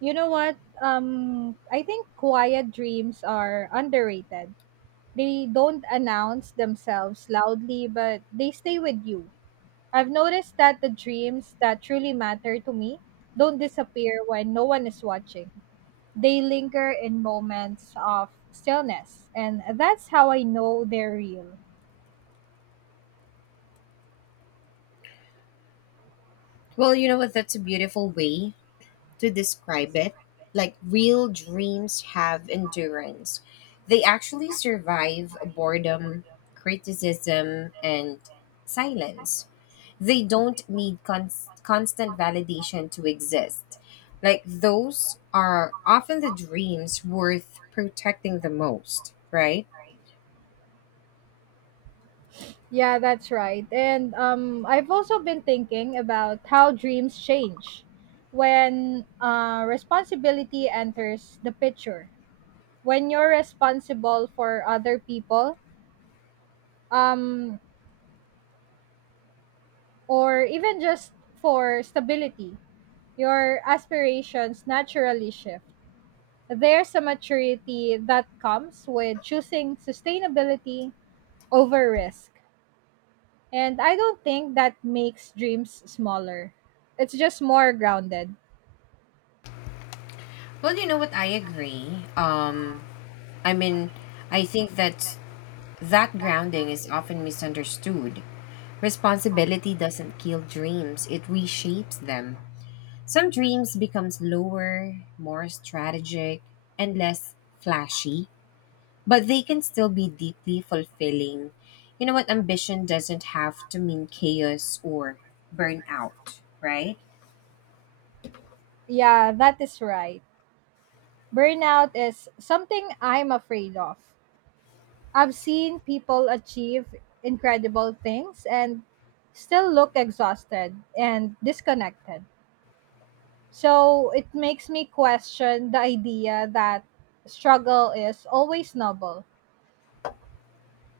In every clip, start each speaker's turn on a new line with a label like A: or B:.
A: You know what? I think quiet dreams are underrated. They don't announce themselves loudly, but they stay with you. I've noticed that the dreams that truly matter to me don't disappear when no one is watching. They linger in moments of stillness, and that's how I know they're real.
B: Well, you know what? That's a beautiful way to describe it. Like real dreams have endurance. They actually survive boredom, criticism, and silence. They
A: They
B: don't
A: also
B: need
A: like
B: constant
A: constant
B: validation to
A: dietitian
B: exist.
A: fixes.
B: Like
A: Like
B: those
A: those
B: are often the
A: often
B: dreams worth
A: support
B: protecting the
A: technical
B: most,
A: goals,
B: right?
A: right? Yeah, that's right. And I've also been thinking about how dreams change when responsibility enters the picture. When you're responsible for other people, um, or even just for stability, your aspirations naturally shift. There's a maturity that comes with choosing sustainability over risk. And I don't think that makes dreams smaller. It's just more grounded.
B: Well, you know what? I agree. I mean, I think that's That grounding is often misunderstood. Responsibility doesn't kill dreams, it reshapes them. Some dreams become slower, more strategic, and less flashy, but they can still be deeply fulfilling. You know what? Ambition doesn't have to mean chaos or burnout, right?
A: Yeah, that is right. Burnout is something I'm afraid of. I've seen people achieve incredible things and still look exhausted and disconnected. So it makes me question the idea that struggle is always noble.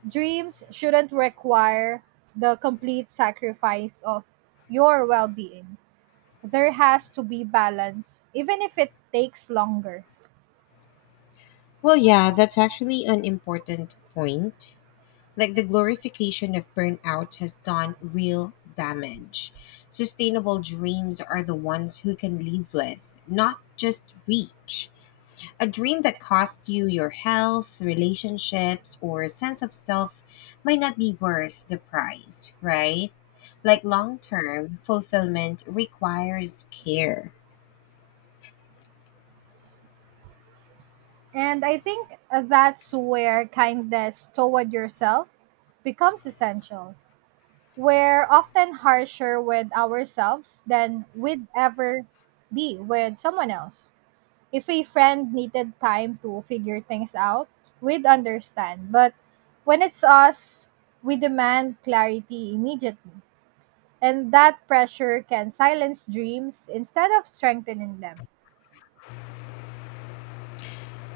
A: Dreams shouldn't require the complete sacrifice of your well being. There has to be balance, even if it takes longer.
B: Well, yeah, that's actually an important point. Like the glorification of burnout has done real damage. Sustainable dreams are the ones who can live with, not just reach. A dream that costs you your health, relationships, or sense of self might not be worth the price, right? Like long term fulfillment requires care.
A: And I think that's where kindness toward yourself becomes essential. We're often harsher with ourselves than we'd ever be with someone else. If a friend needed time to figure things out, we'd understand. But when it's us, we demand clarity immediately. And that pressure can silence dreams instead of strengthening them.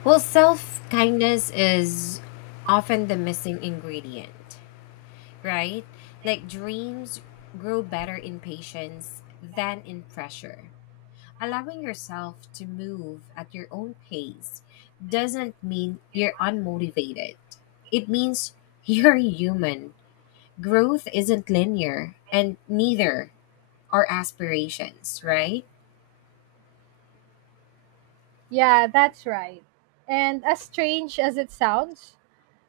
B: Well, self kindness is often the missing ingredient, right? Like dreams grow better in patience than in pressure. Allowing yourself to move at your own pace doesn't mean you're unmotivated. It means you're human. Growth isn't linear, and neither are aspirations, right?
A: Yeah, that's right. And as strange as it sounds,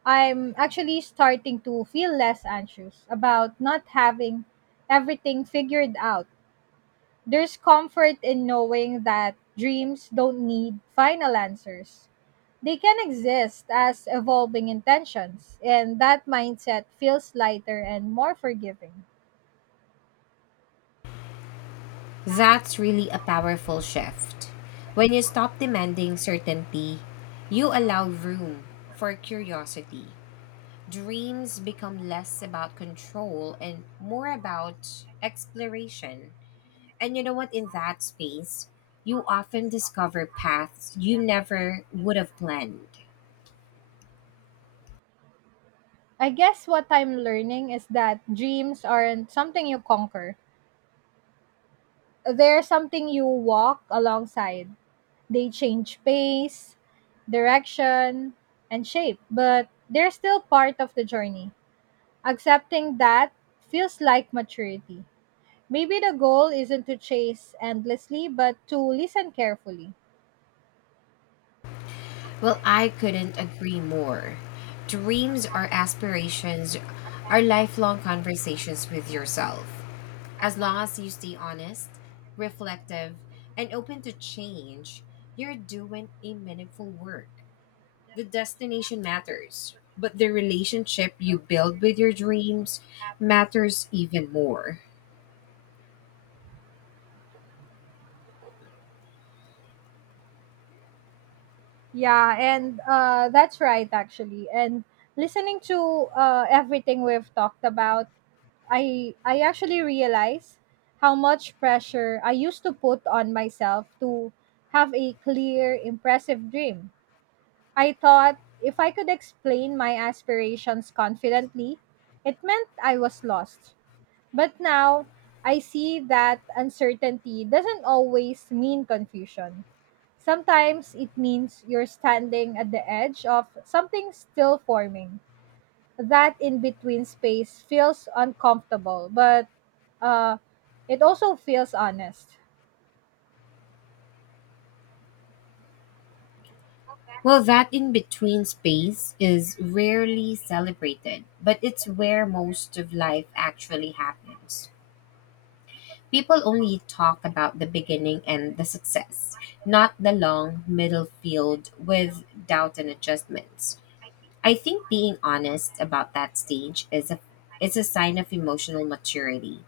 A: I'm actually starting to feel less anxious about not having everything figured out. There's comfort in knowing that dreams don't need final answers. They can exist as evolving intentions, and that mindset feels lighter and more forgiving.
B: That's really a powerful shift. When you stop demanding certainty, you allow room for curiosity dreams become less about control and more about exploration. And you know what? In that space, you often discover paths you never would have planned.
A: I guess what I'm learning is that dreams aren't something you conquer. They're something you walk alongside. They change pace, direction, and shape, but they're still part of the journey. Accepting that feels like maturity. Maybe the goal isn't to chase endlessly, but to listen carefully.
B: Well, I couldn't agree more. Dreams or aspirations are lifelong conversations with yourself. As long as you stay honest, reflective, and open to change, you're doing a meaningful work. The
A: Destination map
B: destination
A: is pursued,
B: matters,
A: but the
B: but the
A: vacation jet may
B: relationship you
A: fail to
B: build with your dreams
A: after
B: matters
A: escaping
B: even
A: port.
B: more.
A: Yeah, and that's right actually. And listening to everything we've talked about, I actually realize how much pressure I used to put on myself to have a clear, impressive dream. I thought if I could explain my aspirations confidently, it meant I was lost. But now, I see that uncertainty doesn't always mean confusion. Sometimes it means you're standing at the edge of something still forming. That in between space feels uncomfortable, but uh, it also feels honest.
B: Well, that in between space is rarely celebrated, but it's where most of life actually happens. People only talk about the beginning and the success, not the long middle field with doubt and adjustments. I think being honest about that stage is a sign of emotional maturity.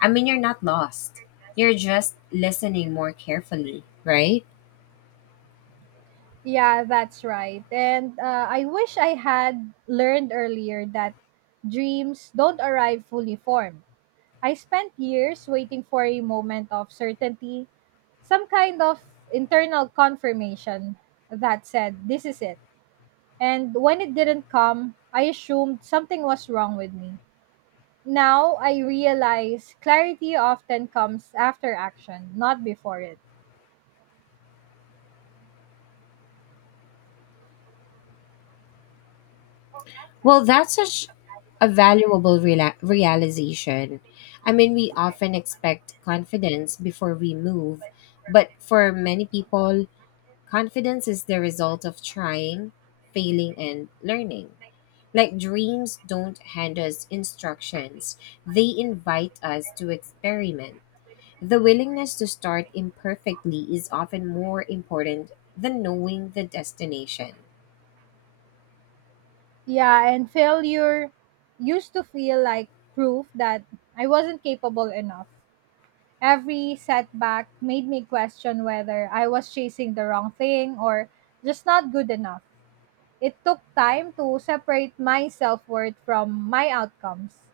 B: I mean, you're not lost. You're just listening more carefully, right?
A: Yeah, that's right. And I wish I had learned earlier that dreams don't arrive fully formed. I spent years waiting for a moment of certainty, some kind of internal confirmation that said, this is it. And when it didn't come, I assumed something was wrong with me. Now I realize clarity often comes after action, not before it.
B: Well, that's such a valuable realization. I mean, we often expect confidence before we move, but for many people, confidence is the result of trying, failing, and learning. Like dreams don't hand us instructions, they invite us to experiment. The willingness to start imperfectly is often more important than knowing the destination.
A: Yeah, and failure used to feel like proof that I wasn't capable enough. Every setback made me question whether I was chasing the wrong thing or just not good enough. It took time to separate my self worth from my outcomes.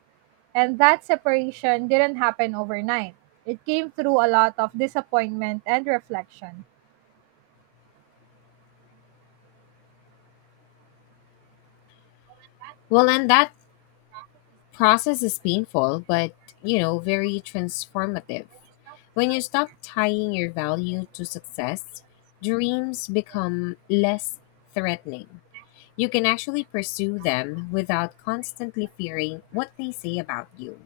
A: And that separation didn't happen overnight. It came through a lot of disappointment and reflection.
B: Well, and that process is painful, but you know, very transformative. When you stop tying your value to success, dreams become less threatening. You can actually pursue them without constantly fearing what they say about you.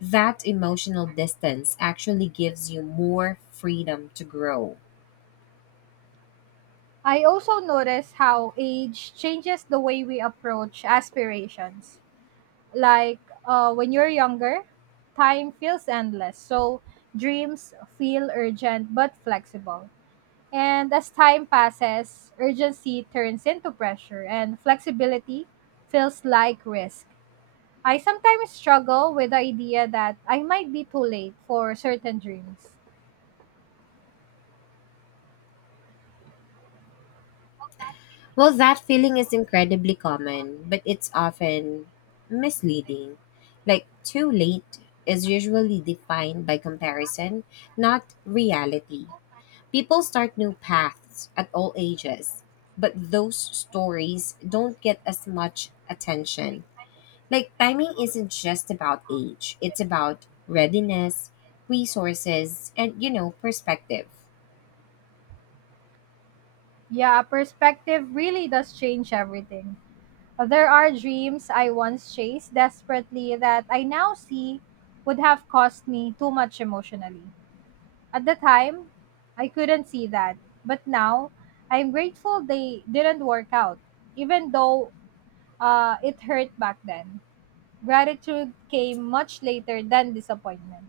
B: That emotional distance actually gives you more freedom to grow.
A: I also notice how age changes the way we approach aspirations. Like when you're younger, time feels endless, so dreams feel urgent but flexible. And as time passes, urgency turns into pressure, and flexibility feels like risk. I sometimes struggle with the idea that I might be too late for certain dreams.
B: Well, that feeling is incredibly common, but it's often misleading. Like, too late is usually defined by comparison, not reality. People start new paths at all ages, but those stories don't get as much attention. Like timing isn't just about age, it's about readiness, resources, and you know, perspective.
A: Yeah, perspective really does change everything. There are dreams I once chased desperately that I now see would have cost me too much emotionally. At the time, I couldn't see that. But now, I'm grateful they didn't work out, even though it hurt back then. Gratitude came much later than disappointment.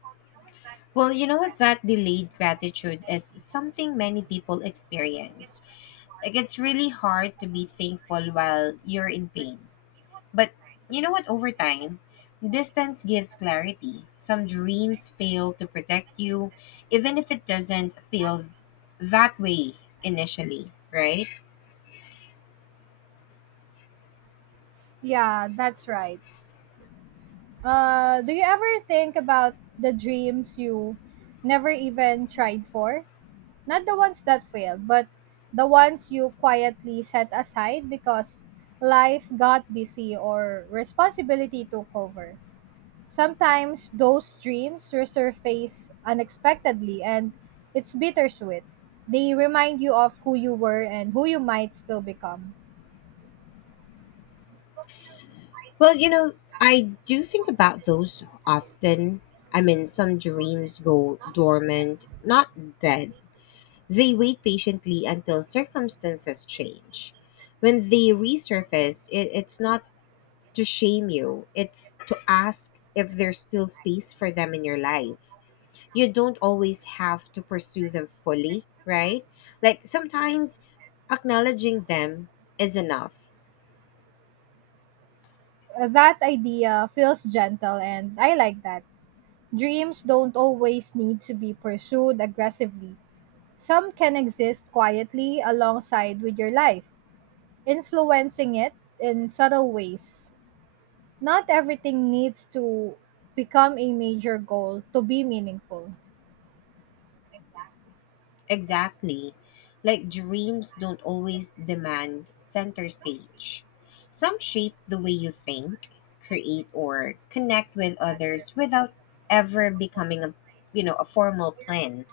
A: For the human-backed
B: Well,
A: debate
B: you know
A: that
B: that
A: included
B: delayed
A: something
B: gratitude
A: many
B: is
A: people
B: something
A: disagreed
B: many people
A: it's
B: experience.
A: really hard
B: Like
A: to
B: it's
A: be
B: really hard to
A: political
B: be thankful
A: currently.
B: while you're in
A: But
B: pain.
A: you would
B: But
A: pretend
B: you know what, over time,
A: distance is scary,
B: distance gives
A: subsidies
B: clarity. Some
A: will protect
B: dreams
A: you,
B: fail to protect
A: even if
B: you
A: it doesn't
B: even if
A: feel
B: it doesn't
A: that
B: feel
A: way
B: that way
A: initially, right?
B: initially, right?
A: Yeah, that's right. Do you ever think about the dreams you never even tried for? Not the ones that failed, but the ones you quietly set aside because life got busy or responsibility took over. Sometimes those dreams resurface unexpectedly and it's bittersweet. They remind you of who you were and who you might still become.
B: Well, you know, I do think about those often. I mean, some dreams go dormant, not dead. They wait patiently until circumstances change. When they resurface, it's not to shame you, it's to ask if there's still space for them in your life. You don't always have to pursue them fully, right? Like sometimes acknowledging them is enough.
A: That idea feels gentle, and I like that. Dreams don't always need to be pursued aggressively. Some can exist quietly alongside with your life, influencing it in subtle ways. Not everything needs to become a major goal to be meaningful.
B: Exactly. Like dreams don't always demand center stage. Some shape the way you think, create or connect with others without ever becoming a you know, a formal plan.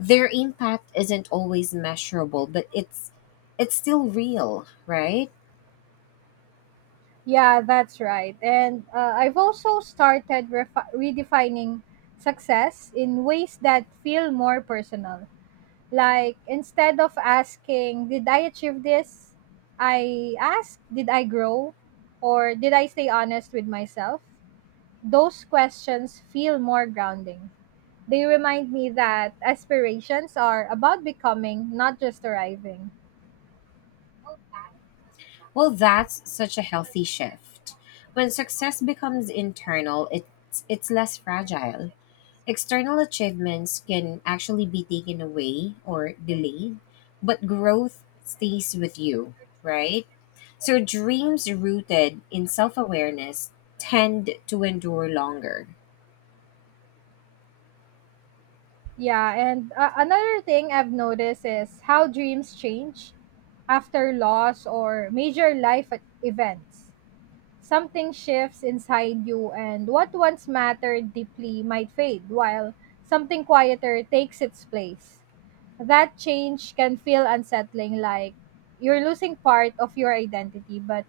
B: Their impact isn't always measurable, but it's still real, right?
A: Yeah, that's right. And I've also started redefining success in ways that feel more personal. Like instead of asking, did I achieve this? I ask, did I grow? Or did I stay honest with myself? Those questions feel more grounding. They remind me that aspirations are about becoming, not just arriving.
B: Well, that's such a healthy shift. When success becomes internal, it's less fragile. External achievements can actually be taken away or delayed, but growth stays with you, right? So dreams rooted in self awareness tend to endure longer.
A: Yeah, and another thing I've noticed is how dreams change after loss or major events. Something shifts inside you, and what once mattered deeply might fade, while something quieter takes its place. That change can feel unsettling, like you're losing part of your identity, but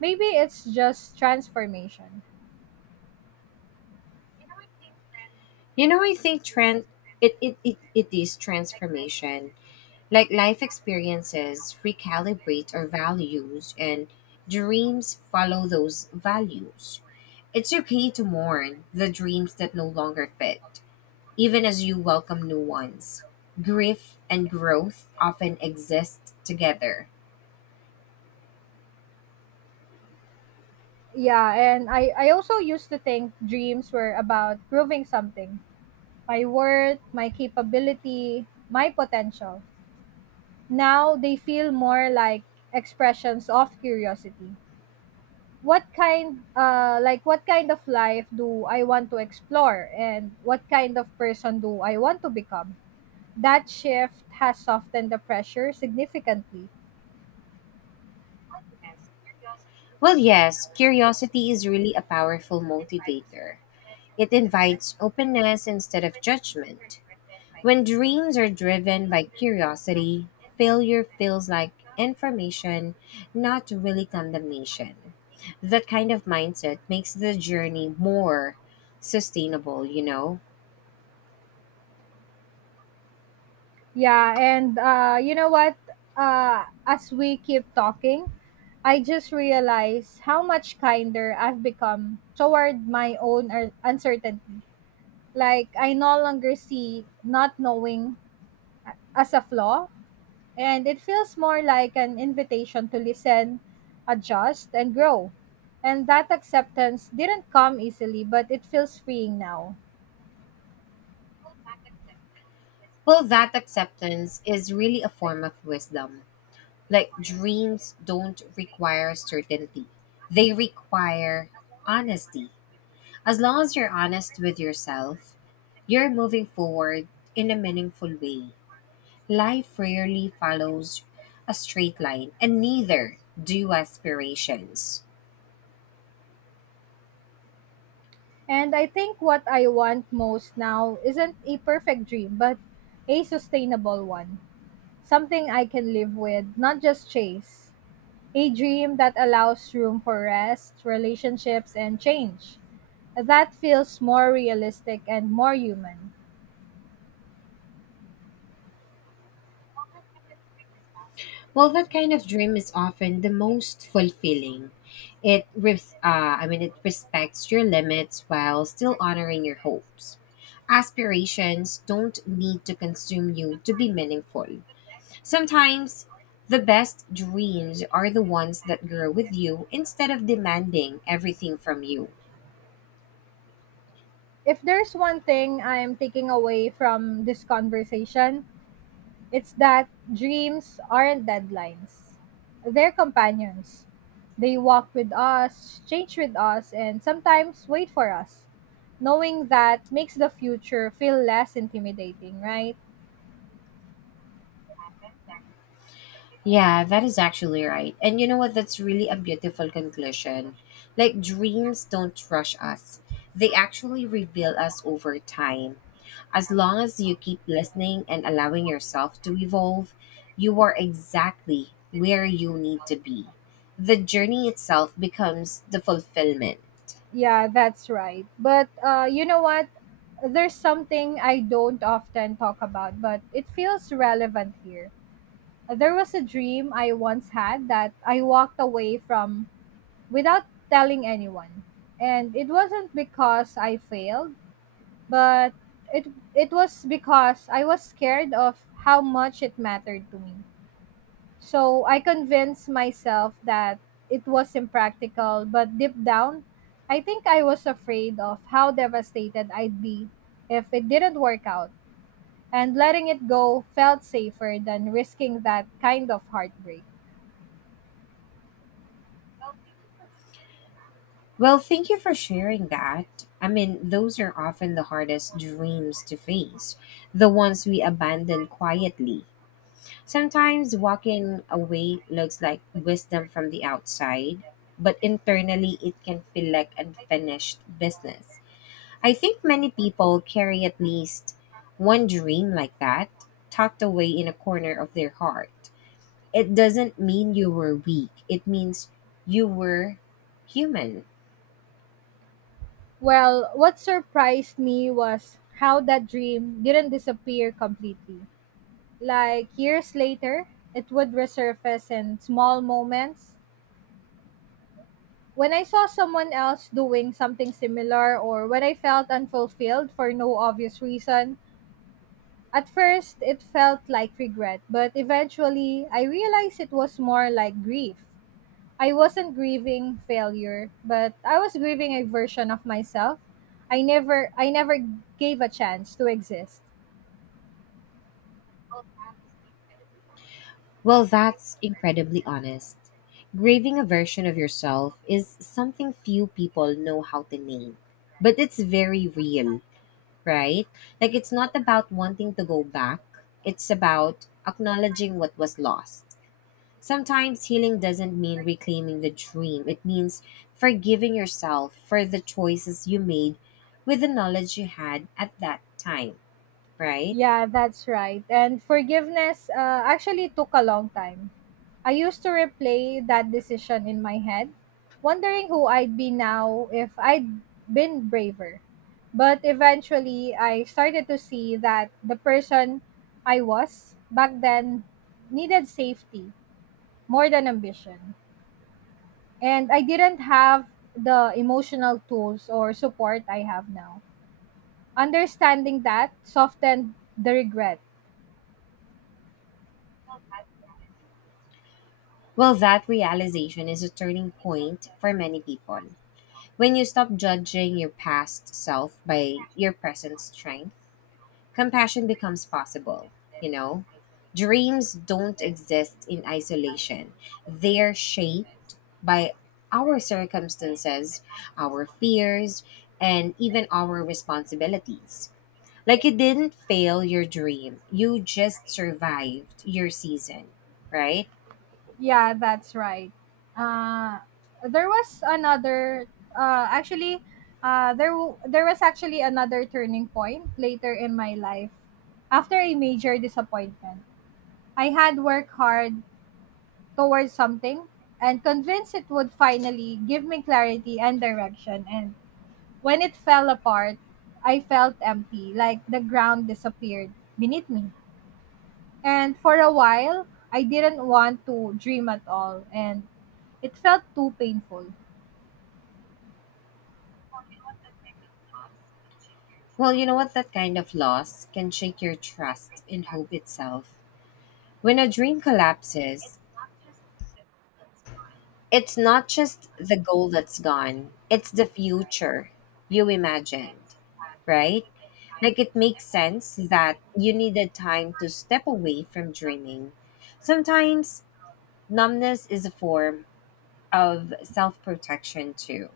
A: maybe it's just transformation.
B: You know, I think trend it, it, it, it is transformation. Like life experiences recalibrate our values and dreams follow those values. It's okay to mourn the dreams that no longer fit even as you welcome new ones. Grief and growth often exist together.
A: Yeah, and I also used to think dreams were about proving something my worth, my capability, my potential. Now they feel more like expressions of curiosity. What kind like what kind of life do I want to explore and what kind of person do I want to become? That shift has softened the pressure significantly.
B: Well, yes, curiosity is really a powerful motivator. It invites openness instead of judgment. When dreams are driven by curiosity, failure feels like information, not really condemnation. That kind of mindset makes the journey more sustainable, you know?
A: Yeah, and you know what as we keep talking, I just realized how much kinder I've become toward my own uncertainty. Like I no longer see not knowing as a flaw, and it feels more like an invitation to listen, adjust, and grow. And that acceptance didn't come easily, but it feels freeing now.
B: Well, that acceptance is really a form of wisdom. Like dreams don't require certainty. They require honesty. As long as you're honest with yourself, you're moving forward in a meaningful way. Life rarely follows a straight line, and neither do aspirations.
A: And I think what I want most now isn't a perfect dream, but a sustainable one. Something I can live with, not just chase. A dream that allows room for rest, relationships, and change. That feels more realistic and more human.
B: Well, that kind of dream is often the most fulfilling. I mean, it respects your limits while still honoring your hopes. Aspirations don't need to consume you to be meaningful. Sometimes, the best dreams are the ones that grow with you instead of demanding everything from you.
A: If there's one thing I'm taking away from this conversation, it's that dreams aren't deadlines, they're companions. They walk with us, change with us, and sometimes wait for us. Knowing that makes the future feel less intimidating, right?
B: Yeah, that is actually right. And you know what? That's really a beautiful conclusion. Like, dreams don't rush us, they actually reveal us over time. As long as you keep listening and allowing yourself to evolve, you are exactly where you need to be. The journey itself becomes the fulfillment.
A: Yeah, that's right. But you know what? There's something I don't often talk about, but it feels relevant here. There was a dream I once had that I walked away from without telling anyone. And it wasn't because I failed, but it was because I was scared of how much it mattered to me. So I convinced myself that it was impractical, but deep down, I think I was afraid of how devastated I'd be if it didn't work out. And letting it go felt safer than risking that kind of heartbreak.
B: Well, thank you for sharing that. I mean, those are often the hardest dreams to face, the ones we abandon quietly. Sometimes walking away looks like wisdom from the outside, but internally it can feel like unfinished business. I think many people carry at least one dream like that, tucked away in a corner of their heart. It doesn't mean you were weak, it means you were human.
A: Well, what surprised me was how that dream didn't disappear completely. Like years later, it would resurface in small moments. When I saw someone else doing something similar or when I felt unfulfilled for no obvious reason, at first it felt like regret, but eventually I realized it was more like grief. I wasn't grieving failure, but I was grieving a version of myself I never gave a chance to exist.
B: Well, that's incredibly honest. Grieving a version of yourself is something few people know how to name, but it's very real, right? Like, it's not about wanting to go back, it's about acknowledging what was lost. Sometimes healing doesn't mean reclaiming the dream. It means forgiving yourself for the choices you made with the knowledge you had at that time, right?
A: Yeah, that's right. And forgiveness actually took a long time. I used to replay that decision in my head, wondering who I'd be now if I'd been braver. But eventually, I started to see that the person I was back then needed safety more than ambition. And I didn't have the emotional tools or support I have now. Understanding that softened the regret.
B: Well, that realization is a turning point for many people. When you stop judging your past self by your present strength, compassion becomes possible, you know? Dreams don't exist in isolation. They are shaped by our circumstances, our fears, and even our responsibilities. Like you didn't fail your dream, you just survived your season, right?
A: Yeah, that's right. Uh, there was another. Actually, there w- There was actually another turning point later in my life. After a major disappointment, I had worked hard towards something and convinced it would finally give me clarity and direction. And when it fell apart, I felt empty, like the ground disappeared beneath me. And for a while, I didn't want to dream at all. And it felt too painful.
B: Well, you know what? That kind of loss can shake your trust in hope itself. When a dream collapses, it's not just the goal that's gone, it's the future you imagined, right? Like it makes sense that you needed time to step away from dreaming. Sometimes numbness is a form of self protection, too.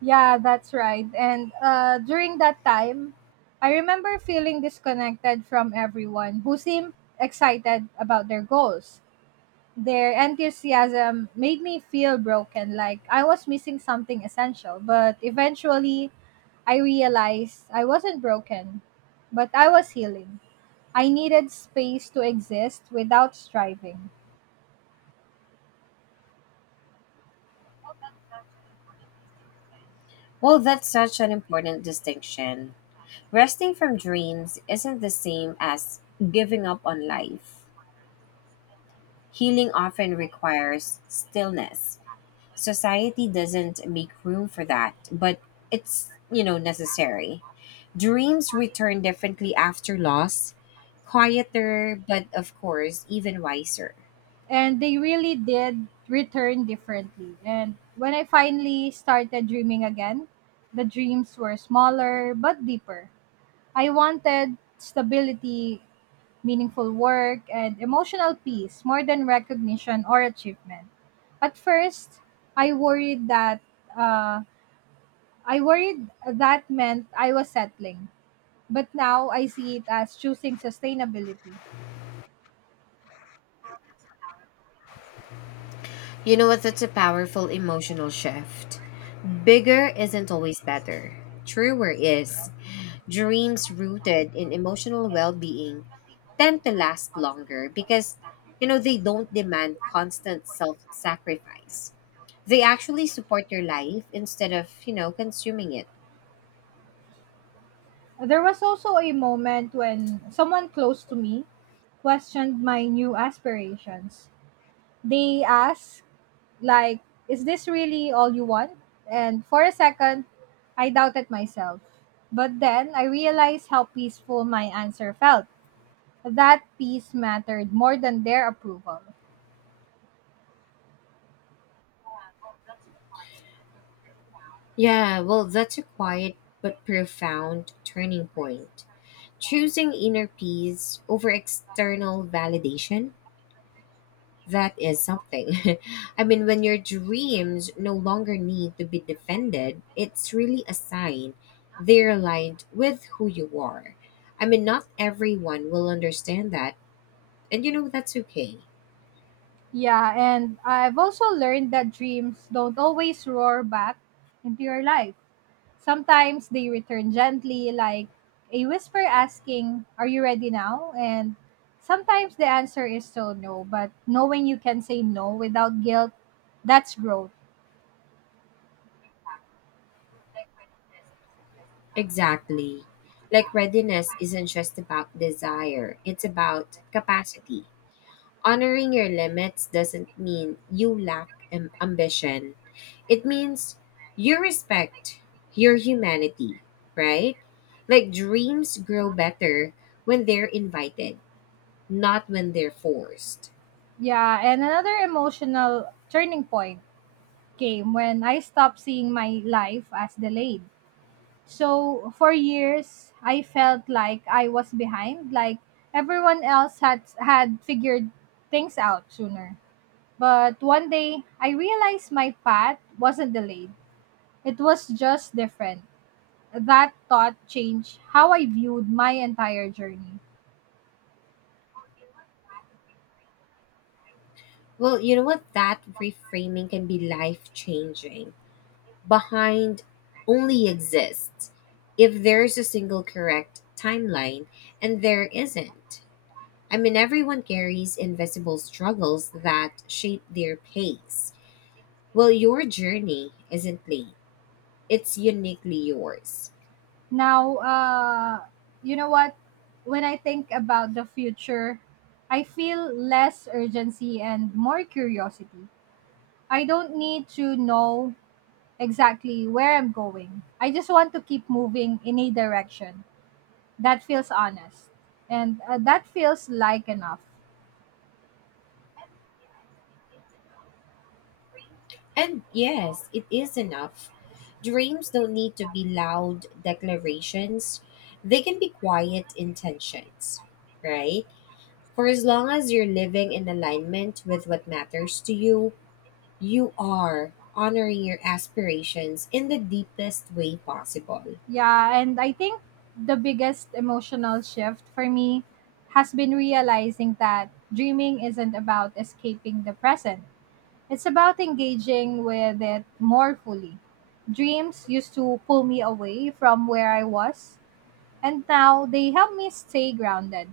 A: Yeah, that's right. And during that time, I remember feeling disconnected from everyone who seemed excited about their goals. Their enthusiasm made me feel broken, like I was missing something essential. But eventually, I realized I wasn't broken, but I was healing. I needed space to exist without striving.
B: Well, that's such an important distinction. Resting from dreams isn't the same as giving up on life. Healing often requires stillness. Society doesn't make room for that, but it's, you know, necessary. Dreams return differently after loss, quieter, but of course, even wiser.
A: And they really did return differently. And when I finally started dreaming again, the dreams were smaller but deeper. I wanted stability, meaningful work, and emotional peace more than recognition or achievement. At first, I worried that uh, I worried that meant I was settling. But now I see it as choosing sustainability.
B: You know what? That's a powerful emotional shift. Bigger isn't always better. Truer is. Dreams rooted in emotional well being tend to last longer because, you know, they don't demand constant self sacrifice. They actually support your life instead of, you know, consuming it.
A: There was also a moment when someone close to me questioned my new aspirations. They asked, like, is this really all you want? And for a second, I doubted myself. But then I realized how peaceful my answer felt. That peace mattered more than their approval.
B: Yeah, well, that's a quiet but profound turning point. Choosing inner peace over external validation, that is something. I mean, when your dreams no longer need to be defended, it's really a sign they're aligned with who you are. I mean, not everyone will understand that, and you know, that's okay.
A: Yeah, and I've also learned that dreams don't always roar back into your life. Sometimes they return gently, like a whisper asking, are you ready now? And sometimes the answer is still no, but knowing you can say no without guilt, that's growth.
B: Exactly. Like readiness isn't just about desire, it's about capacity. Honoring your limits doesn't mean you lack ambition. It means you respect your humanity, right? Like dreams grow better when they're invited, not when they're forced.
A: Yeah, and another emotional turning point came when I stopped seeing my life as delayed. So for years, I felt like I was behind, like everyone else had figured things out sooner. But one day, I realized my path wasn't delayed. It was just different. That thought changed how I viewed my entire journey.
B: Well, you know what? That reframing can be life changing. Behind only exists if there's a single correct timeline, and there isn't. I mean, everyone carries invisible struggles that shape their pace. Well, your journey isn't late, it's uniquely yours.
A: Now, you know what? When I think about the future, I feel less urgency and more curiosity. I don't need to know exactly where I'm going. I just want to keep moving in a direction that feels honest and that feels like enough.
B: And yes, it is enough. Dreams don't need to be loud declarations, they can be quiet intentions, right? For as long as you're living in alignment with what matters to you, you are honoring your aspirations in the deepest way possible.
A: Yeah, and I think the biggest emotional shift for me has been realizing that dreaming isn't about escaping the present. It's about engaging with it more fully. Dreams used to pull me away from where I was, and now they help me stay grounded.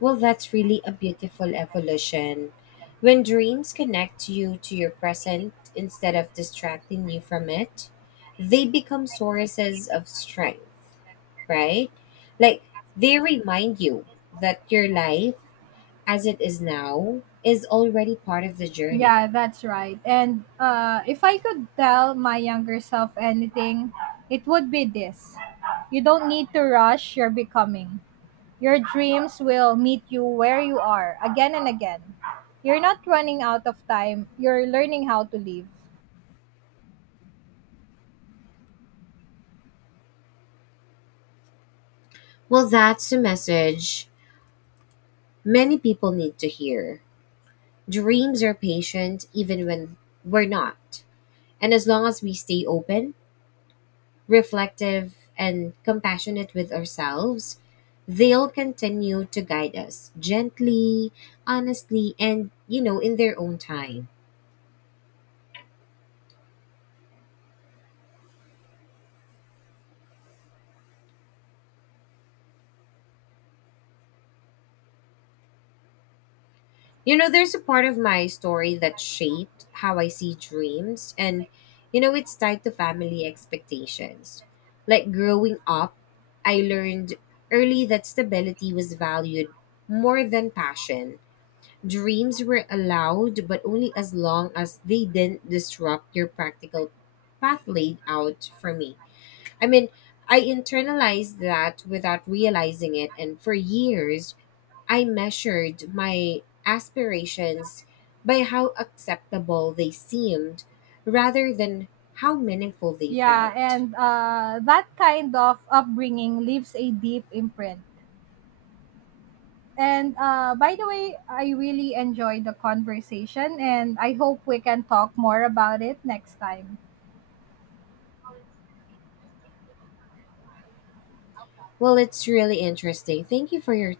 B: Well, that's really a beautiful evolution. When dreams connect you to your present instead of distracting you from it, they become sources of strength, right? Like they remind you that your life as it is now is already part of the journey.
A: Yeah, that's right. And if I could tell my younger self anything, it would be this: you don't need to rush your becoming. Your dreams will meet you where you are again and again. You're not running out of time, you're learning how to live.
B: Well, that's a message many people need to hear. Dreams are patient even when we're not. And as long as we stay open, reflective, and compassionate with ourselves, they'll continue to guide us gently, honestly, and, you know, in their own time. You know, there's a part of my story that
A: Like, I'm not.
B: shaped how I see dreams, and, you know, it's tied to family expectations. Like growing up, I learned early that stability was valued more than passion. Dreams were allowed, but only as long as they didn't disrupt your practical path laid out for me. I mean, I internalized that without
A: I'm
B: realizing it,
A: not.
B: and for years, I measured my aspirations by how acceptable they seemed rather than how meaningful they
A: Yeah,
B: felt.
A: and that kind of upbringing leaves a deep imprint. And by the way, I really enjoyed the conversation, and I hope we can talk more about it next time.
B: Well, it's really interesting. Thank you for your